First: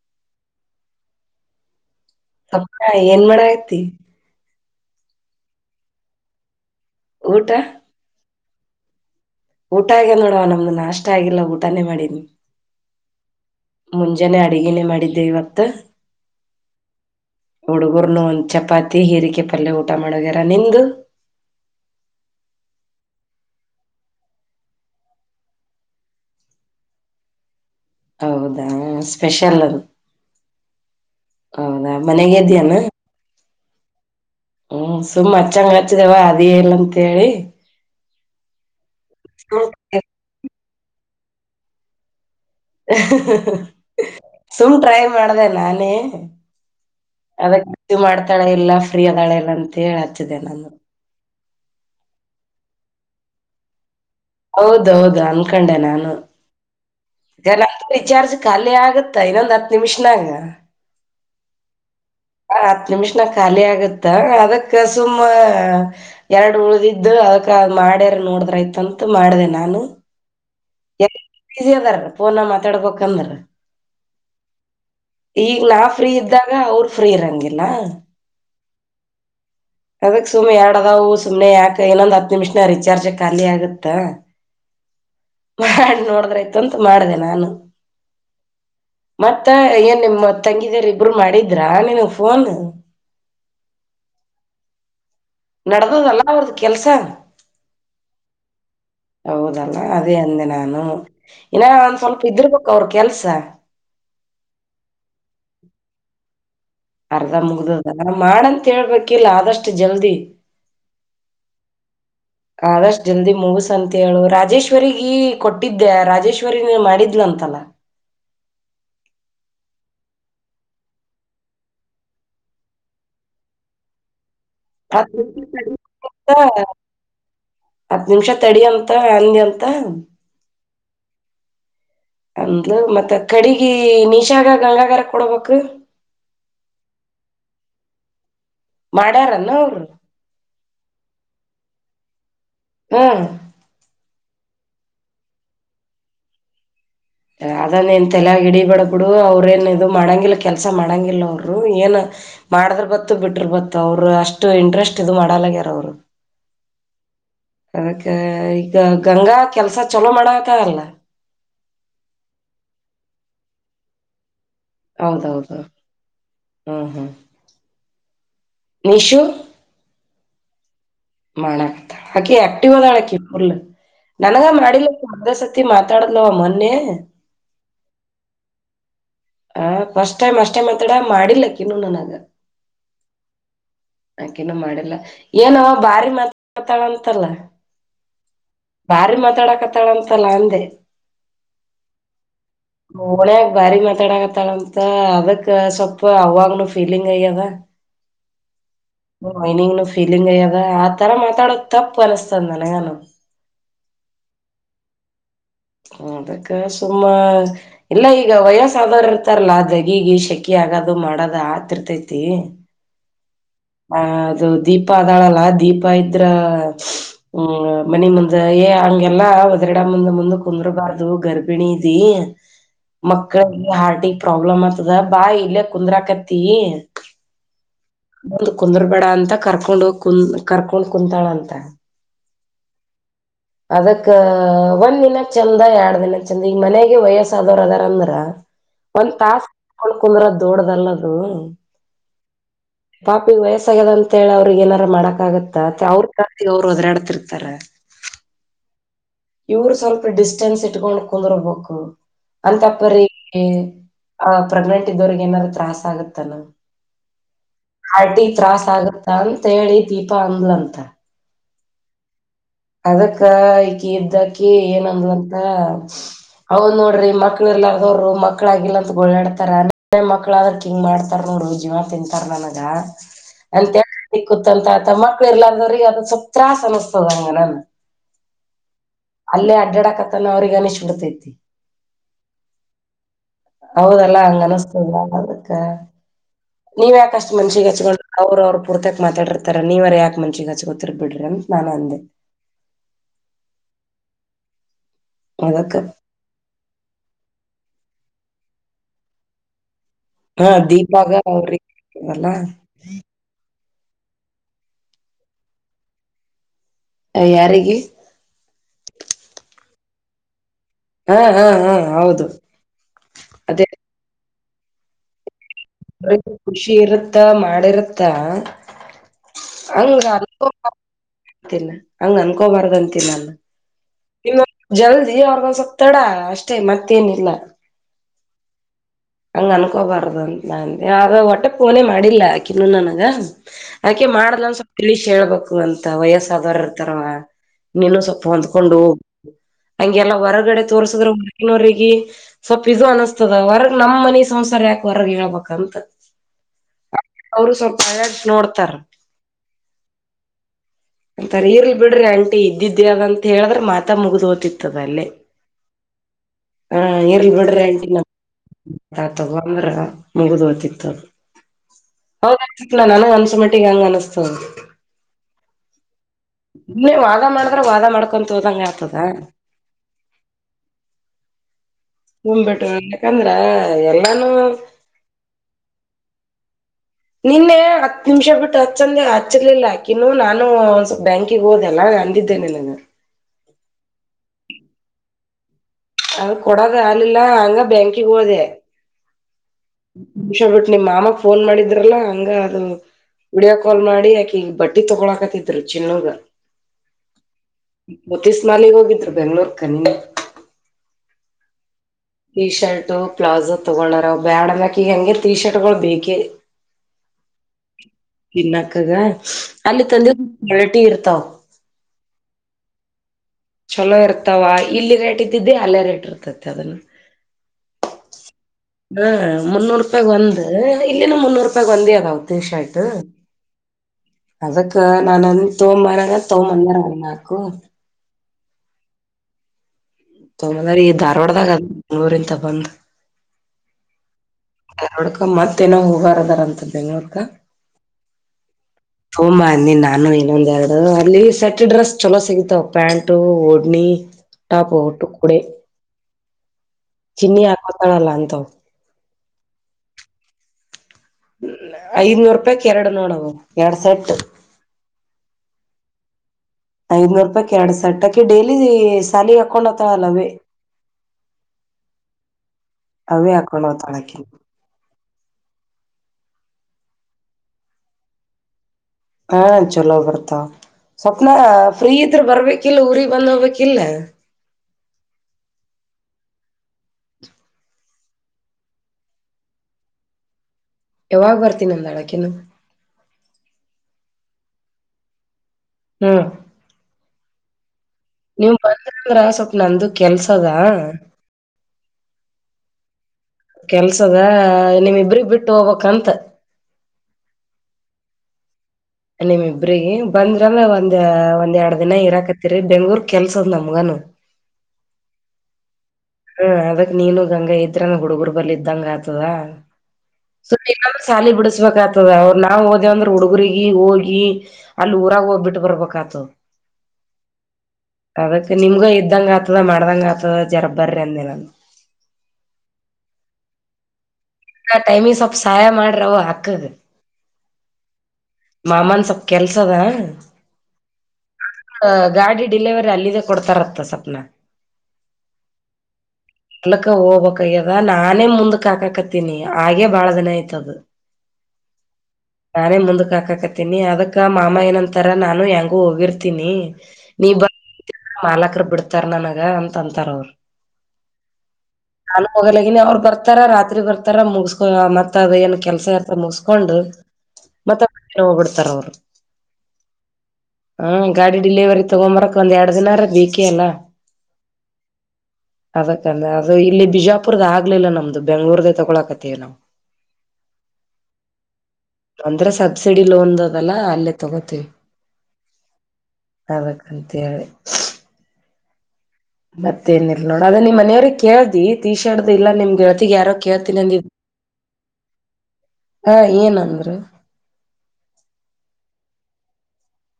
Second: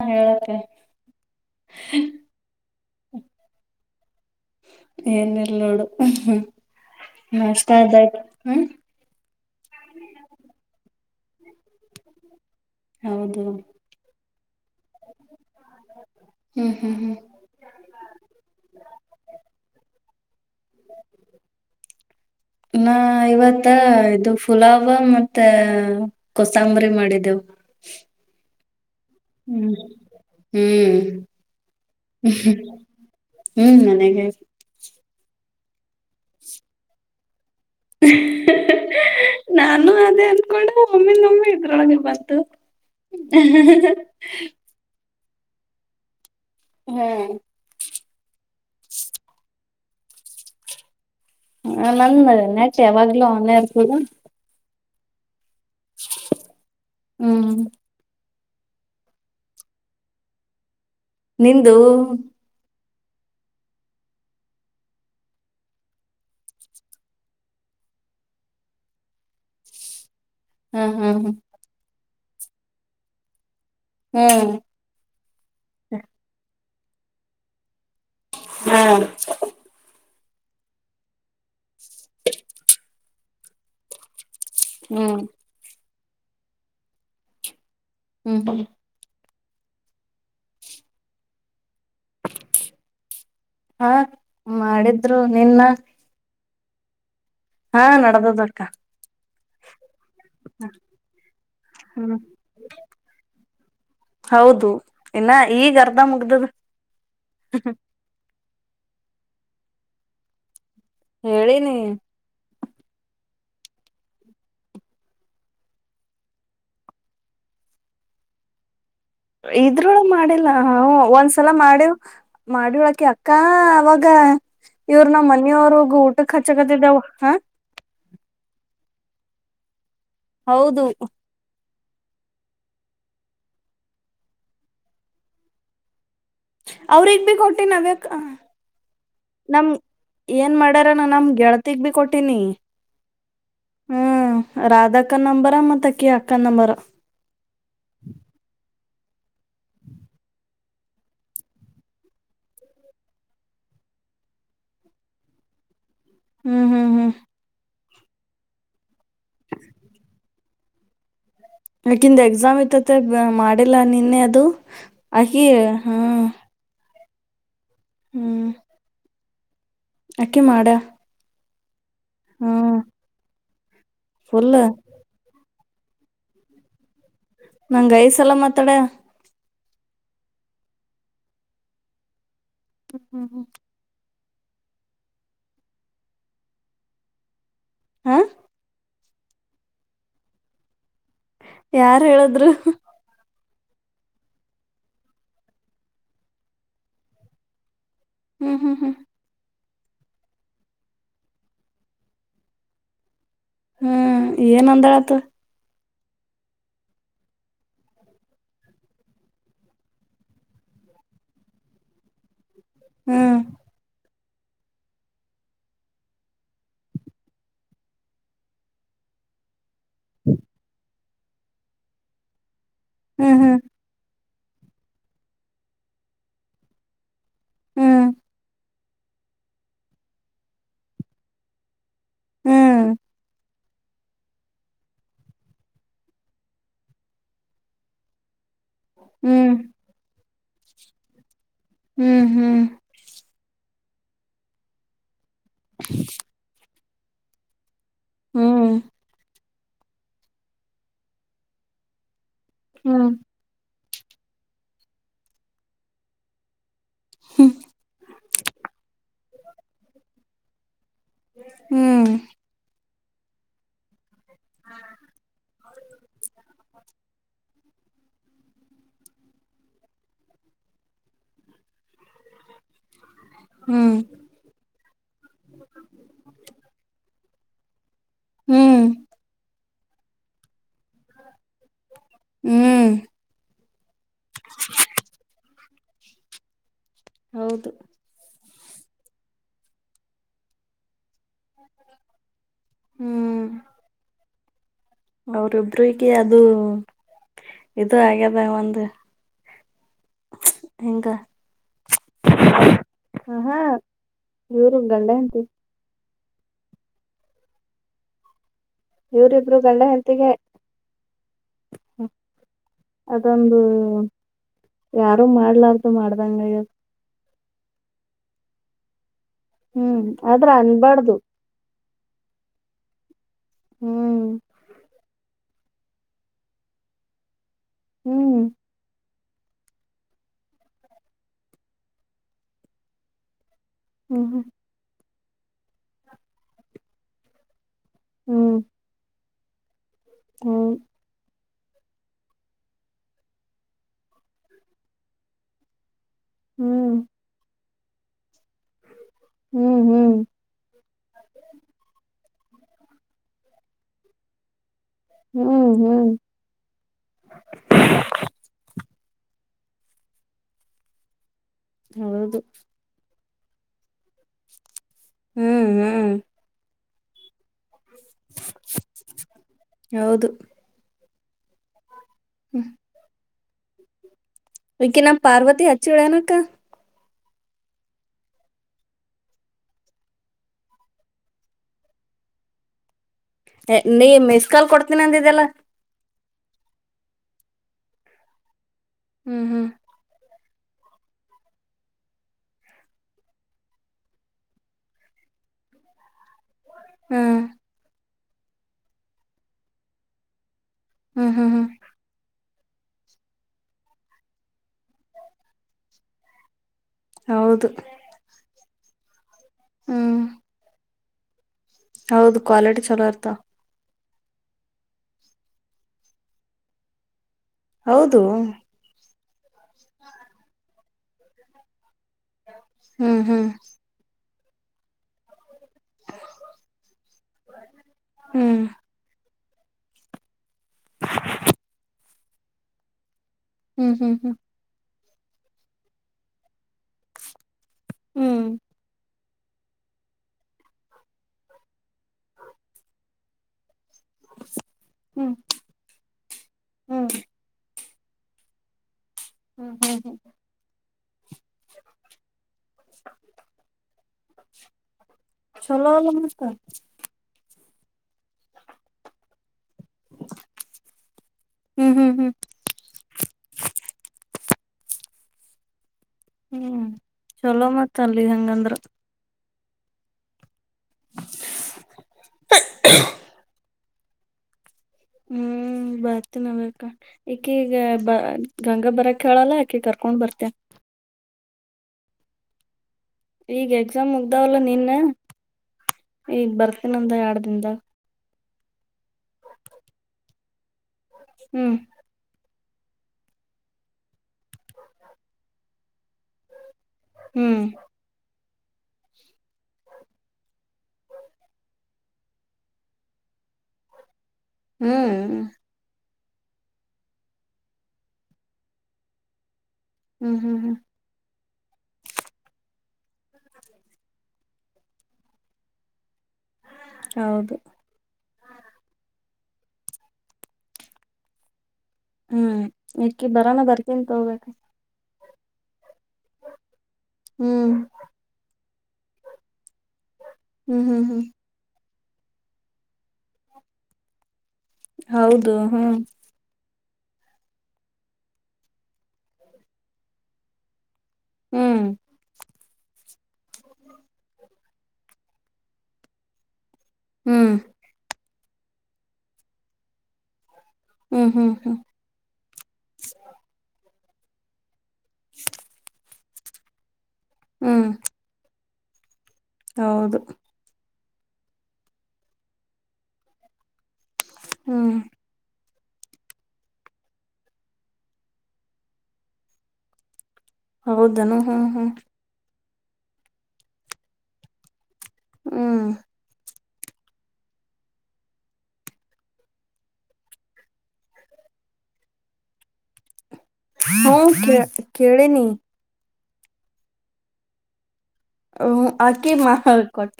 ಹಳಕ್ಕೆ ಏನ್ ಮಾಡಐತಿ ಏನ ಇಲ್ ನೋಡು ಊಟ ನಷ್ಟತದಾಯ್ತು ಹ್ಮ ಊಟ ಆಗೆ ನೋಡವ ನಮ್ದು ನಾಷ್ಟ ಆಗಿಲ್ಲ ಊಟಾನೇ ಮಾಡೀಿನಿ ಹೌದು ಜನ ಅಡುಗನೇ ಮಾಡಿದ್ದೆ ಇವತ್ತ ಹ್ಮ್ ಹ್ಮ್ ಹ್ಮ್ ಹುಡುಗರ್ನು ಒಂದ ಚಪಾತಿ ಹೀರಿಕೆ ಪಲ್ಯ ಊಟ ಮಾಡಗ್ಯಾರ ನಿಂದು ನಾ ಇವತ್ತ ಇದು ಪುಲಾವ ಮತ್ತೆ ಕೊಸಂಬರಿ ಮಾಡಿದ್ದೆವು ಹೌದಾ ಸ್ಪೆಷಲ್ ಅದು ಹ್ಮ್ ಹೌದಾ ಮನೆಗೆ ಇದ್ಯಾನ ಹ್ಮ್ ನನಗೆ ಹ್ಮ ಸುಮ್ಮ್ ಹಚ್ಚಂಗ ಹಚ್ಚಿದವ ಅದ ಲ್ಲ ಅಂತೇಳಿ ಹ ಸುಮ್ ನಾನು ಅದೇ ಅಂತ ಹಕೊಂಡು ಒಮ್ಮದ ನಮ್ಮಿ ಇದ್ರೊಳಗೆ ಬಂತು ಸುಮಟ್ರಾಯ ಮಾಡಡದ ನಾನ ಹ್ಮ್ ಅದಕ್ಕೆ ಇದು ಮಾಡ್ತಾಳೆ ಇಲ್ಲ ಫ್ರೀ ಅದಾಳೆ ಇಲ್ಲ ಅಂತ ಮ ಹೇಳ ಹಚ್ಚಿದೆ ನಾನು ಹ ನಂದನ್ ಯಾವಾಗ್ಲೂ ಆನರ್ ಕೂಡ ಹೌದೌದ ್ ಹ್ಮ್ [unintelligible] ಖಾಲಿ ಆಗುತ್ತಾ ಇನ್ನೊಂದ್ ಹತ್ ನಿಮಿಷನಾಗ ನಿಂದು ನಿಮಿಷ್ನ ಖಾಲಿ ಆಗತ್ತ ಅದಕ್ ಸುಮ್ಮ ಎರಡು ಉಳ್ದಿದ್ದು ಅದಕ್ ಅ ಮಾಡ್ಯಾರ ನೋಡಿದ್ರ ಆಐ್ತ ಮಾಡಿದೆ ನಾನು ಹಾ ಹಾ ಹ್ಮ್ ಈಸಿಯಂದರ ಫನ ಮಾತಾಡ್ಕಕ್ಂದ್ರ ಹ್ಮ್ ಈಗ ನಾ ಫ್ರೀ ಇದ್ದಾಗ ಅವ್ರ ಫ್ರೀ ಇರಂಗಿಲ್ಲ ಹ್ಮ್ ಅದಕ್ ಸುಮ್ಮನೆ ಎರಡ ಅದಾವವು ಸು್ನೆ ಯಾಕೆ ಕೈನೊಂದುತ್ತು ನಿಮಷನರಿಚಾರ್ರ್ಜ ಖಾಲಿ ಆಗುತ್ತಾ ಹ್ಮ್ ಮ ನೋಡಿದ್ರೆ ಇತ ಅಂತ ಮಾಡ್ದ ನಾನು ಹ್ಮ್ ಹ್ಮ್ ಮತ್ತ ಏನ್ ನಿಮ್ಮ ತಂಗಿದರ್ ಇಬ್ರು ಮಾಡಿದ್ರಾ ನೀನು ಫೋನ್ ಹಾ ಮಾಡಿದ್ದ ಆದ್ರು ನಿನ್ನ ಕೆಲ್ಸನ್ ಹಾ ನಡದದಕ್ಕ ಹೌದಲ್ಲ ಅದೇ ಅಂದೆ ನಾನು ಇನ್ನ ಒಂದ್ ಹ್ಮ್ ಸ್ವಲ್ಪ ಇದರ್ಬೇಕು ಅವ್ರ ಕೆಲ್ಸ ಮುಗದದ ಅರ್ಧ ಮುಗ್ದದ ಮಾಡಂತ ಹೇಳ್ಬೇಕಿಲ್ಲ ಆದಷ್ಟು ಜಲ್ದಿ ಹೇಳನಿ ಆದಷ್ಟ್ ಜಲ್ದಿ ಮುಗಸ ಅಂತ ಹೇಳು ರಾಜೇಶ್ವರಿಗ ಕೊಟ್ಟಿದ್ದೆ ರಾಜೇಶ್ವರಿ ನೀ ಮಾಡಿದ್ಲಂತಲ್ಲ ಇದ್ರೋಳು ಮಾಡಿಲ್ಲ ಒಂದ್ಸಲ ಮಾಡ್ಯಿವ್ ಮಾಡ್ಯವಳಕಿ ಅಕ್ಕ ಅವಾಗ ಇವ್ರ ಹತ್ತು ನಮ್ಮ್ ನಿಮಿಷ ಮನಿಯವ್ರೋಗ ಊಟಕ್ಕೆ ಹಚ್ಚಕತಿದಾವ ಹ ಹತ್ ನಿಮಷ ತಡಿ ಅಂತ ಹಂದಿ ಅಂತ ಹೌದು ಅಂದ್ ಮತ್ತ ಕಡಗಿ ನೀಶಾಗ ಗಂಗಾಾಗರ ಕೊಡಬೇಕು ಅವ್ರಿಗ್ ಭ ಕೊಟ್ಟಿ ನಾವ್ಯಾಕ್ ಮಾಡ್ಯಾರನ್ನ ನಮ ಅವ್ರು ಏನ್ ಮಾಡ್ಯಾರ ನ ನಮ ಗೆಳದ ತಗ ಬಿ ಕೊಟ್ಟೀ ನೀ ಹಾ ಹ್ಮ ರಾಧಾಕ್ಕ ನಂಬರ ಮತ್ತ ಅಕ್ಕಿ ಅಕ್ಕನ್ ನಂಬರ ಅದನ್ನ ಎಂತೆಲ್ಲ ಗಿಡೀ ಬಡ ಬಿಡು ಅವ್ರ ಏನ್ ಇದು ಮಾಡಂಗಿಲ್ಲ ಕೆಲ್ಸ ಮಾಡಂಗಿಲ್ಲ ಅವರು ಏನ್ ಮಾಡದ್ರ ಬತ್ತು ಬಿಟ್ರ ಬತ್ತು ಅವರು ಅಷ್ಟು ಇಂಟ್ರೆಸ್ಟ್ ಇದು ಮಾಡಲಗ್ಯಾರ ಅವರು ಹ್ಮ್ ಹ್ಮ್ ಹ್ಮ್ ಅದಕ್ಕೆ ಈಗ ಗಂಗಾ ಕೆಲಸ ಚಲೋ ಮಾಡಕ ಲ್ಲ ಯಾಕಿಂದು ಎಕ್ಸಾಮ್ ಇಐತತೆ ಮಾಡಿಲ್ಲಾ ನಿನ್ನೆ ಅದು ಅಿ ಹೌದೌದು ಹಾ ಹ್ಮ್ ಹ್ಮ್ ನಿಶು ಅಕ್ಕಿ ಮಾಡಾ ಮಾಡಣ ಹಾಕಿ ಆಕ್ಟಿವದಾಳ ಬಲ ನನಗ ಫುಲ್ ಮಾಡಾಡಿ ತಿ ಮಾತಾಡ ಲ ಮನೆ ನಂಗ್ೈಸ ಎಲ್ಲ ಮಾತಾಡ ಹ ಫಸ್ಟ್ ಟೈಮ್ ಅಷ್ಟ ಟೈಮ್ ಮಾತಾಡ ಮಾಡಿಿಲ್ಲಕ್ಕಿನ್ನು ನನಗ ಹ್ಮ್ ಹ್ಮ್ ಹ್ಮ್ ಆಾಕೆನು ಮಾಡಿಲ್ಲ ಏನ ಬಾರಿ ಮಾತ ಮಾತಾಳಂತಲ್ಲ ಹ ಬಾರಿ ಮಾತಾಡಕತ್ತಾಡಂತಲ್ಲ ಅಂದೆ ಯಾರ್ ಹೇಳದ್ರು ಾರಿ ಮ ತಡ ತಳಂತ ಅದಕ್ಕೆ ಸೊಪ್ಪ ಅವವಂಗನ ಫೀಲಿಂಗ್ ಯ್ಯದ ಹ್ಮ್ ಹ್ಮ್ ಹ್ಮ್ ಫೀಲಿಂಗ ಅಯ್ಯದ ಆ ತರ ಮಾತಾಡೋದು ತಪ್ಪು ಅನಿಸಸ್ತದನ ನಾನು ಹ್ಮ್ ಏಏನಂದಳತ್ತು ಅದಕ್ಕ ಸುಮ್ಮ ಇಲ್ಲ ಈಗ ವಯಸ್ ಆದರ್ ಇರ್ತಾರಲ್ಲಾ ದಗಿಗ ಶೆಕಿ ಆಗದು ಮಾಡದು ಆತಿರ್ತತಿ ಹ್ಮ್ ಆ ಅದು ದೀಪ ಅಾಳಲ್ಲ ದೀಪ ಇದ್ರ ಹ್ಮ್ ಮನಿ ಮುಂದ ಏ ಹಂಗೆಲ್ಲ ಕುಮ್ರಬಾದುು ಗರ್ಭಿಣಿ ದ ಹ್ಮ್ ಮಕ್ಕಳ ಹಾರಟಿ ಪ್ರಾಬ್ಲಮ್ ಆತದ ಬಾಯ ಇಲ್ಲ ಕುಂದ್ರಾಕತಿ ಹ್ಮ್ ಕುಂದ ಬೇಡ ಅಂತ ಕರ್ಕೊಂಡ ಹೋಗಿ ಕು ಕರ್ಕೊಂಡ್ ಕುಂತಾಳ ಅಂತ ಹ್ಮ್ ಅದಕ್ಕ ಒಂದ್ ದಿನ ಚಂದ ಎರಡ್ ದಿನ ಚಂದ ಈಗ ಮನೆಗೆ ವಯಸ್ಸಾದ ಆದವರ್ ಅದಾರಂದ್ರ ಒ ತಾಸ ಹ್ಮ್ ಕುರ ತೋಡದಲ್ಲದು ಹ್ಮ್ ಹ್ಮ ಬ ವಯಸ್ಸ ಆ್ಯದ ಅಂತ ಹೇಳಿ ಅವ್ರಿಗೆ ಏನಾರ ಮಾಡೋಕ್ಕಾಗುತ್ತೆ ಅವ್ರತಿ ಅವ್ರು ಅದ್ರೆ ಬಿರ್ತಾರೆ ಹ್ಮ್ ಇವರು ಸ್ವಲ್ಪ ಡಿಸ್ಟೆನ್ಸ್ ಇಟ್ಕೊಂಡು ಕುಂದರ್ಬೇಕು ಅಂತಪ್ಪ್ರ ಹ್ಮ್ ಆ ಪ್ರೆಗ್ನೆಂಟ್ ಇದ್ದವ್ರಗ್ ಏನಾದಾರೂ ತತ್ರಾಸ ಆಗತ್ತ ನ ಆಾರಟಿ ತ್ರಾಾಸ ಆಗತ್ತ ಮಂತ ಹೇಳಿ ದೀಪ ಅಂದ್ಲ ಅಂತ ಹ್ಮ್ ಅದಕ್ಕ ಈಕಿ ಇದ್ದಕ ಏನಂದಂತ ಅವನ್ ನೋಡ್ರಿ ಮಕ್ಳೆಲ್ಲ ಅವರು ಮಕ್ಳ ಆಾಗಿಿಲ್ಲ ಅಂತ ಗೋಳಾಡ್ತಾರ ನ ಮಕ್ಳ ಅದ್ರಕ್ ಹಿಂಗ್ ಮಾಡ್ತಾರ ನೋಡ ಜೀವ ತಿಂತಾರ ನನಗ ಹ್ಮ್ ಹ್ಮ್ ಅಂತ ಹ್ಮ್ ಸಿಕ್ಕತ್ಂತ ಮಕ್ಳ ಇಲಾರ್ರಿಗೆ ಅದ ಸ್ವಲ್ಪ ತತ್ರಾಸ ಅನಿಸಸ್ತದ ಹ ಹ್ಮ್ ಅಲ್ಲೇ ಅಡ್ಡಡ ಆತ್ತಲ್ಲ ಅವ್ರರಿಗೆ ಅ ಹ ತೈತಿ ಹ್ಮ್ ಹೌದಲ್ಲಾ ಹಂಗ ಅನಸ್ತದ ಅದಕ್ಕ ನೀವ ಯಾಕಷ್ಟು ಮನ್ಷಿಗೆ ಹೌದು ಹಚ್ಕೊಂಡ ಅವ್ರ ಅವ್ರ ಪೂರ್ತಾಕ್ ಮಾತಾಡಿರ್ತಾರ ನೀವರ ಯಾಕೆ ಮುಂಚಿಗ ಗೊತ್ತಿರ್ಬ ಬಿಡ್ರಿ ಅಂತ ನಾನನ್ ಅಂದೆ ಹ್ಮ್ ಅದಕ್ಕ ಅವ್ರೊಬ್ರರಿಗೆ ಅದು ಆಗ್ಯದ ಒಂದು ಹಾ ಹಿಂಗ ದೀಪಾಗ ಅವ್ರಿಗೆವಲ್ಲ ಇವರು ಗಂಡ ಎಂತ ಹ ಯಾರಿಗೆ ಇವರಿಿಬ್ರು ಗಲ್ಲ ಎಂತಗೆ ಹಾ ಹಾ ಹಾ ಹೌದು ಅದೊಂದು ಅದೇ ಯಾರು ಮಾಡ ಬ ಖುಷಿ ಇರ ಂತ ಮಾಡಿರ್ತ್ತ ಹ್ಮ್ ಆದ್ರ ಅನ್ಬಾಾರ್ದು ಹಂಗ್ ಅನ್ಕೋಬಾರ್ದ ಅಂತಿ ನಾನು ಹ್ಮ್ ಇನ್ನು ಜಲ್ ್ಯ ಅವಗಸ ತಡ ಅಷ್ಟೇ ಮತ್ತೇನಿಲ್ಲ ಹ್ಮ್ ಹಂಗ ಅನ್ಕೋಬಾರ್ದಂತ ನ ಆದ ಹೊಟ್ಟೆ ಫೋನೇ ಮಾಡಿಲ್ಲಕಿನ್ನು ನನಗ ಯಾಕೆ ಹ್ಮ್ ಮಾಡ್ಲ ಹ್ಮ್ ಒನ್ ಸ್ [unintelligible] ಹೇಳ್ಬೇಕು ಅಂತ ವಯಸ್ಸ ಆದಾರ ಇರ್ತಾರಲ ನಿನ್ನು ಸ್ವಲ್ಪ ಹ್ಮ್ ಹೊಂದ್ಕೊಂಡು ಹೋಗ್ ಹ ಹಂಗೆಲ್ಲ ಹೊರಗಡೆ ಹ್ಮ್ ತೋರ್ಸದ್ರು. ನವ್ರಿಗೆ ಸ್ವಲ್ಪ್ ಪ್ [unintelligible] ಅನಸ್ತದ ಅವರ ನಮ್ ಮನ ಸಂಸಾರ ಯಾಕೆ ಹೊರಗ್ ಇರಬೇಕಂತ ಹ್ಮ್ ಸ್ವಲ್ಪ ಅಲ್ಲಡ್ಸ್ ನೋಡ್ ಹ್ಮ್ ಹ್ಮ್ ಅಂತರ್ ಇರ್ಲ್ ಬಿಡ್ರಿ ಇದ್ದಿದ್ರ ಅಂತ ಹೇಳಿದ್ರೆ ಮಾತ ಮುಗುದೋ ಹೋಗ್ತಿತ್ತು ಅಲ್ಲೆ ಹ್ಮ್ ಹ್ಮ್ ಹಾಂ ಇರ್ಲಿಬಿಡಿ ಆಂಟಿನ... ತಗಂದ್ರ ಮುಗಿದ್ ಓತಿತ್ತು ಹೌದು ಹೌದ ಚಕ್ ನಾನು ಅನ್ಸ್ ಆಟಮೆಟಿಕ್ ಹಂಗ ಅನ್ಸ್ ಹ್ಮ್ ಹ್ಮ್ ಇನ್ನೆ ವಾದ ಮಾಡ್. ಸುಮ್ನೆ ವಾದ ಮಾಡ್ಕೊಂತ ಹೋದಂಗ ಆಗ್ತದ. ಹೌದು [unintelligible] ಅ ಎಲ್ಲಾನು. ವೆಕಿ ನಾ ಪಾರ್ವತಿ ಹಚ್ಚಿ ಉಳ್ಯನಕ್ಕ. ನಿನ್ನೆ ಹತ್ತು ನಿಮಿಷ ಬಿಟ್ಟು ಹಚ್ಚಂದೆ ಹಚ್ಚಿರ್ಲಿಲ್ಲ ಆಕಿನು ನಾನು ಒಂದ್ ಸ್ವಲ್ಪ ಬ್ಯಾಂಕಿಗೆ ಹೋದೆಲ್ಲ ಅಂದಿದ್ದೇನೆ ನಾನು ನೀ ಮಿಸ್ ಕಾಲ್ ಕೊಡ್ತೀನಿ ಅಂದ ಇದೆಲ್ಲ ಅ ಕೊಡದ ಆಲಿಲ್ಲ ಹಂಗ ಬ್ಯಾಂಕಿಗೆ ಹೋದೆ. ಹ್ಮ್ ಹ್ಮ್ [unintelligible] ನಿಮ ಮಾಮ ಫೋನ್ ಮಾಡಿದ್ರಲ್ಲಾ ಹಂಗ ಅದು ವಿಡಿಯೋ ಕಾಲ್ ಮಾಡಿ ಅಕಿಗೆ ಬಟ್ಟೆ ತಗೊಳಕತಿದ್ರು ಚಿನ್ನುಗ್ ಹ್ಮ್ ಮತ್ತೀಸ್ನಾಲಗ್ ಹೋಗಿದ್ರು ಬೆಂಗ್ಳೂರ್ಕ ನೀನ್ನ ಹ್ಮ್ ಹ್ಮ್ ಹ್ಮ್ ಟೀ ಶರ್ಟ್ ಪ್ಲಾಜೋ ತೊಗೋಳಾರ ಬ್ಯಾಡ ಅಕಿಗೆ ಈಗ ಹಂಗಗೆ ಟೀ ಶರ್ಟ್ಗಳು ಬೇಕೇ ಹೌದು ಆಕಾಗ ಅಲ್ಲಿ ತಂದಿ ಹ್ಮ್ ಕ್ವಾಲಿಟಿ ಇರುತ್ತೆ. ತ್ತವ್ ಹೌದು ಕ್ವಾಲಿಟಿ ಚಲೋ ಇರ್ತವ್. ಚಲೋ ಇರ್ತಾವ ಇಲ್ಲಿ ರೇಟ್ ಇದ್ದಿದ್ದಿ ಅಲ್ಲೇ ರೇಟ್ ಇರ್ತತೆ ಅದನ್ನು ಹೌದು ಹ ಮುನ್ನೂರು ರೂಪಾಯಿಗ್ ಒಂದ್ ಇಲ್ಲಿನ ಮುನ್ನೂ ರೂಪಾಯ್ ಒಂದ್ ಅದಾವು ಟಿ ಶರ್ಟ್ ಹ್ಮ್ ಹ್ಮ್ ಅದಕ್ಕ ನಾನ್ನೊಂದ್ ತೋಮಂಬಾರಾಗ ತೋಮಂದಾರ [unintelligible] ಹ್ಮ್ ತದರಿ ಧಾರ್ವಾಡದಾಗ ಮಂಗಗಳೂರಿಂತ ಬಂದ್ ಹ್ಮ್ ಹ್ಮ್ ಹ್ಮ್ ನೋಡ್ಕ ಮತ್ತೇನೋ ಹಬಾರ ಅದಾರಂತ ಬೆಂಗ್ಳೂರ್ಕ ಹ್ಮ್ ಹೋಂಬ ಅಂದಿ ನಾನು ಇನ್ನೊಂದ ಎರಡು ಅಲ್ಲಿ ಸೆಟ್ ಡ್ರೆಸ್ ಚಲೋ ಸಿಗಿತಾವ ಪ್ಯಾಂಟು ಓಡ್ನಿ ಟಾಪ ಹ್ಮ್ ಟುಕಡೆೆ ಹ್ಮ್ ಚಿನ್ನಿ ಹಾಕ್ ಕಲ್ಲ ಅಂತ ಹ್ಮ್ ಹ್ಮ್ ಹ್ಮ್ ಹ್ಮ ಐದನೂರು ರೂಪಾಯಿ ಎರಡು ನೋಡುುವ ಎರಡು ಸೆಟ್ ಚೊಲೋ ಎಲ್ಲ ಮಸ್ತ ಐದನೂರು ರೂಪಾಯಿ ಎರಡ್ ಸಟ್ಟಾಕಿ ಡೈಲಿ ಸಾಲ ಹಕೊಂಡತಳ ಅಲ್ಲವೇ ಹ್ಮ್ ಹ್ಮ್ ಹ್ಮ್ ಹಾಕೊಂಡ್ ಹೋತಾಳ್ ಅಕಿ ಹ್ಮ್ ಚಲೋ ಮತ್ತ ಅಲ್ಲಿ ಹಂಗಂದ್ರ ಹಾ ಚಲೋ ಬರ್ತಾ ಸ್ವಪ್ನ ಫ್ರೀ ಇದ್ರ ಬರ್ಬೇಕಿಲ್ಲ ಊಗ್ ಬಂದ ಹೋಗ್ಬೇಕಿಲ್ಲ ಹ ಹ್ಮ್ ಬರ್ತ ನಾವಕ ಈಕಿ ಈಗ ಬ ಗಂಗಾ ಬರ ಹೇಳಲ್ಲ ಆಕಿ ಕರ್ಕೊಂಡ್ ಬರ್ತೆ ಯಾವಾಗ ಬರ್ತೀನಿ ನಂದಾಡಕನು ಈಗ ಎಕ್ಸಾಮ್ ಮುಗ್ದಾವಲ್ಲ ನಿನ್ನ ಹ್ಮ್ ಈಗ ಬರ್ತೇನಂದ ಎಡ್ ದಿಂದದ ನೀವ ಬಂದಂದ್ರ ಸ್ವಪ್ ನಂದು ಕೆಲ್ಸದ ಹ್ಮ್ ಕೆಲ್ಸದ ನೀಮ ಇಬ್ರಗ್ ಬಿಟ್ಟು ಹೋಗ್ಬಕ್ಂತ ಹ್ಮ್ ನಿಮ ಇಬ್ರಗ ಬಂದ್ರಲ್ ಒಂದ್ ಒಂದ್ ಎರಡ್ ದಿನ ಇರಾಕತ್ತರಿ ಬೆಂಗಳೂರು ಕೆಲ್ಸದ್ ನಮಗನು ಹ್ಮ್ ಹ್ಮ ಅದಕ್ ನೀನು ಗಂಗಾ ಇದ್ರನ ಹುಡುಗರು ಬಲ್ಲಿ ಇದ್ದಂಗ ಆತದ ಹ್ಮ್ ಸ ಹ್ಮ್ ಹ್ಮ್ ಶಾಲಿ ಬಿಡ ಸ್ಬೇಕ ಆತದ ಅವ್ರು ನಾವವು ಹೋದೇವಂದ್ರ ಹುಗ್ರಗ ಹೋಗಿ ಅಲ್ಲಿ ಊರಾಗ ಹೋಗದ್ಬಿಟ್ಟು ಬರ್ಬೇಕ ಆತದ ಹೌದು ಅದಕ್ಕೆ ನಿಮ್ಗ ಇದ್ದಂಗ ಆತ ಮಾಡ್ದಂಗ ಅ ಜರ ಬರ್ರಂದಿಲ್ಲ ಹ್ಮ್ ಎಕ್ಕಿ ಬರಾನ ಬರ್ತನ್ ಟೈಮಿಂಗ ಸ ಸಹಾಯ ಮಾಡ್ರವು ಹಕ್ಕದ ಹ್ಮ್ ಮಾಮನ್ ಸ್ವಲ್ಪ ಕೆಲ್ಸದ ಹ್ಮ್ ಹ್ಮ್ ಹ್ಮ್ ಗಾಡಿ ಡಿಲಿವರಿ ಅಲ್ಲಿದೆೇ ಕೊಡ್ತಾರತ್ತ ಸ್ವಪ್ನ ಹೌದು ಹ್ಮ್ ಎಕ್ಕ ಹೋಗಬಬೇಕಕ್ಯ್ಯದ ನಾನೇ ಮುಂದಕ್ಕೆ ಹಕಕ ಹಾಗೆ ಬಹಳ ದಿನ ಆಯ್ತದ ಹ್ಮ್ ನಾನೇ ಮುಂದಕ್ ಹಾಕಕತೀನಿ ಅದಕ್ಕ ಮಾಮ ಏನಂತರ ನಾನು ಹೆಂಗು ಹೋಗಿರ್ತೀನಿ ನೀ ಬಲ ಹ್ಮ್ ಅ ಬಿಡ್ತಾರ ನನಗ ಅಂತ ಅಂತಾರ ಅವರು ಹ್ಮ್ ಹ್ಮ್ ಹ್ಮ್ ನಾನು ಹೋಗಲಗನಿ ಅವ್ರು ಬರ್ತಾರ ರಾತ್ರಿ ಬರ್ತ ಆರ ಮುಗಕೋ ಮತ್ತ ಏನ್ ಕೆಲಸ ಇರ್ತಾ ಮು ಹಕ್ಕೊಂಡ ಹ್ಮ್ ಮತ್ತತ್ ಅ ಹೋಗಬಡ್ತಾರ ಅವ್ರು ಹೌದು ಹಾ ಗಾಡಿ ಡಿಲಿವರಿ ತಗೊಂಬರಕ್ ಒಂದ ಎರಡ್ ದಿನರ ಬೇಕಿ ಅಲ್ಲ ಹ್ಮ್ ಅದಕ್ಕಂದ್ರೆ ಅದು ಇಲ್ಲಿ ಬಿಜಾಪುರ್ದ ಆಗ್ಲಿಲ್ಲ ನಮ್ದು ಬೆಂಗ್ಳೂರ್ದ ಕಲಕತನವು ಹೌದನು ಹ್ಮ್ ಹ್ಮ್ ಅಂದ್ರೆ ಸಬ್ಸಿಡಿ ಲೋನ್ದಲ್ಲ ಅಲ್ಲೇ ತಗೋತೀವಿ ಹ್ಮ್ ಅದಕ್ಕಂತ ಹೇಳಿ ಮತ್ತೇನಿಲ್ಲ ನೋಡ ಅದ ನಿಮ್ಮ ಮನೆಯವ್ರಿಗೆ ಕೇಳ್ದಿ ಟೀ ಶರ್ಟ್ ಇಲ್ಲ ನಿಮ್ಗೆಳ್ತಿಗೆ ಯಾರ ಹ ಕೆ ಕೆೇಳೆ ನೀ ಹಾ ಏನಂದ್ರರು ಹ್ ಆಕಿ ಮಾ ಕೊಟ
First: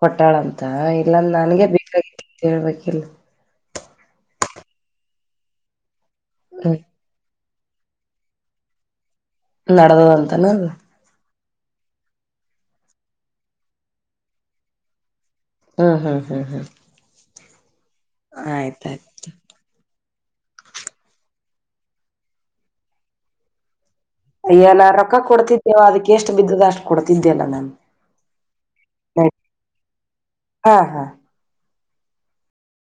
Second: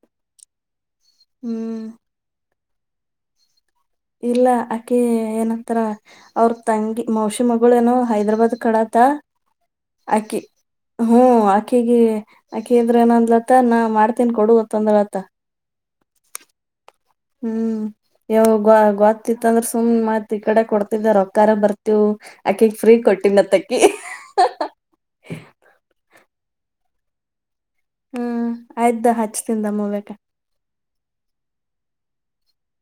ಹೊಟ್ಟಾಳ ಅಂತ ಇಲ್ಲಾಂದ ನನ್ಗೆ ಬೇಕಾಗಿ ತಿುವಕೀಲ್ ಇಲ್ಲ ಆಕೆ ಏನಂತರ ಅವ್ರ ಹ್ಮ್ ತಂಗಿ ಮೋಷ ಅ ಮಗಳು ಏನು ಹೈದ್ರಾಬಾದ್ ಕಡತ ನಡದದಂತನ ಅಕ್ಕಿಗೆ ಆಕ್ಕಿ ಇದ್ರ ನಂದ್ಲತ ನಾ ಮಾಡ್ತೀನ್ ಕೊಡತ್ತಂದ್ರತ ಹ್ಮ ಹಾ ಹಾ ಹಾ ಹ್ಮ್ ಯಾವ ಗ ಗೊತ್ತಿತ್ತ ಅಂದ್ರೆ ಸುಮ್ನೆ ಮತ್ ಈ ಕಡೆ ಕೊಡ್ತಿದ್ದ ರೊಕ್ಕಕಾರ ಬರ್ತಿವ ಅಕ್ಕಿಂಗ ಫ್ರೀ ಕೊಡಕತ್ತಾನ್ ಅಯ್ಯ ನಾ ರೊಕ್ಕ ಕೊಡ್ತಿದ್ದೇವ ಅದಕ್ಕೆ ಎಷ್ಟು ಬಿದ್ದದ ಅಷ್ಟು ಕೊಡ್ತಿದ್ದೆಲ್ಲಾ ನಾನು ಹ್ಮ ಆಯ್ದ ಹಚ್ಚಿತ್ತಿನಿ ದಮ್ ಹೊಲಕಾ ಹಾ ಹಾ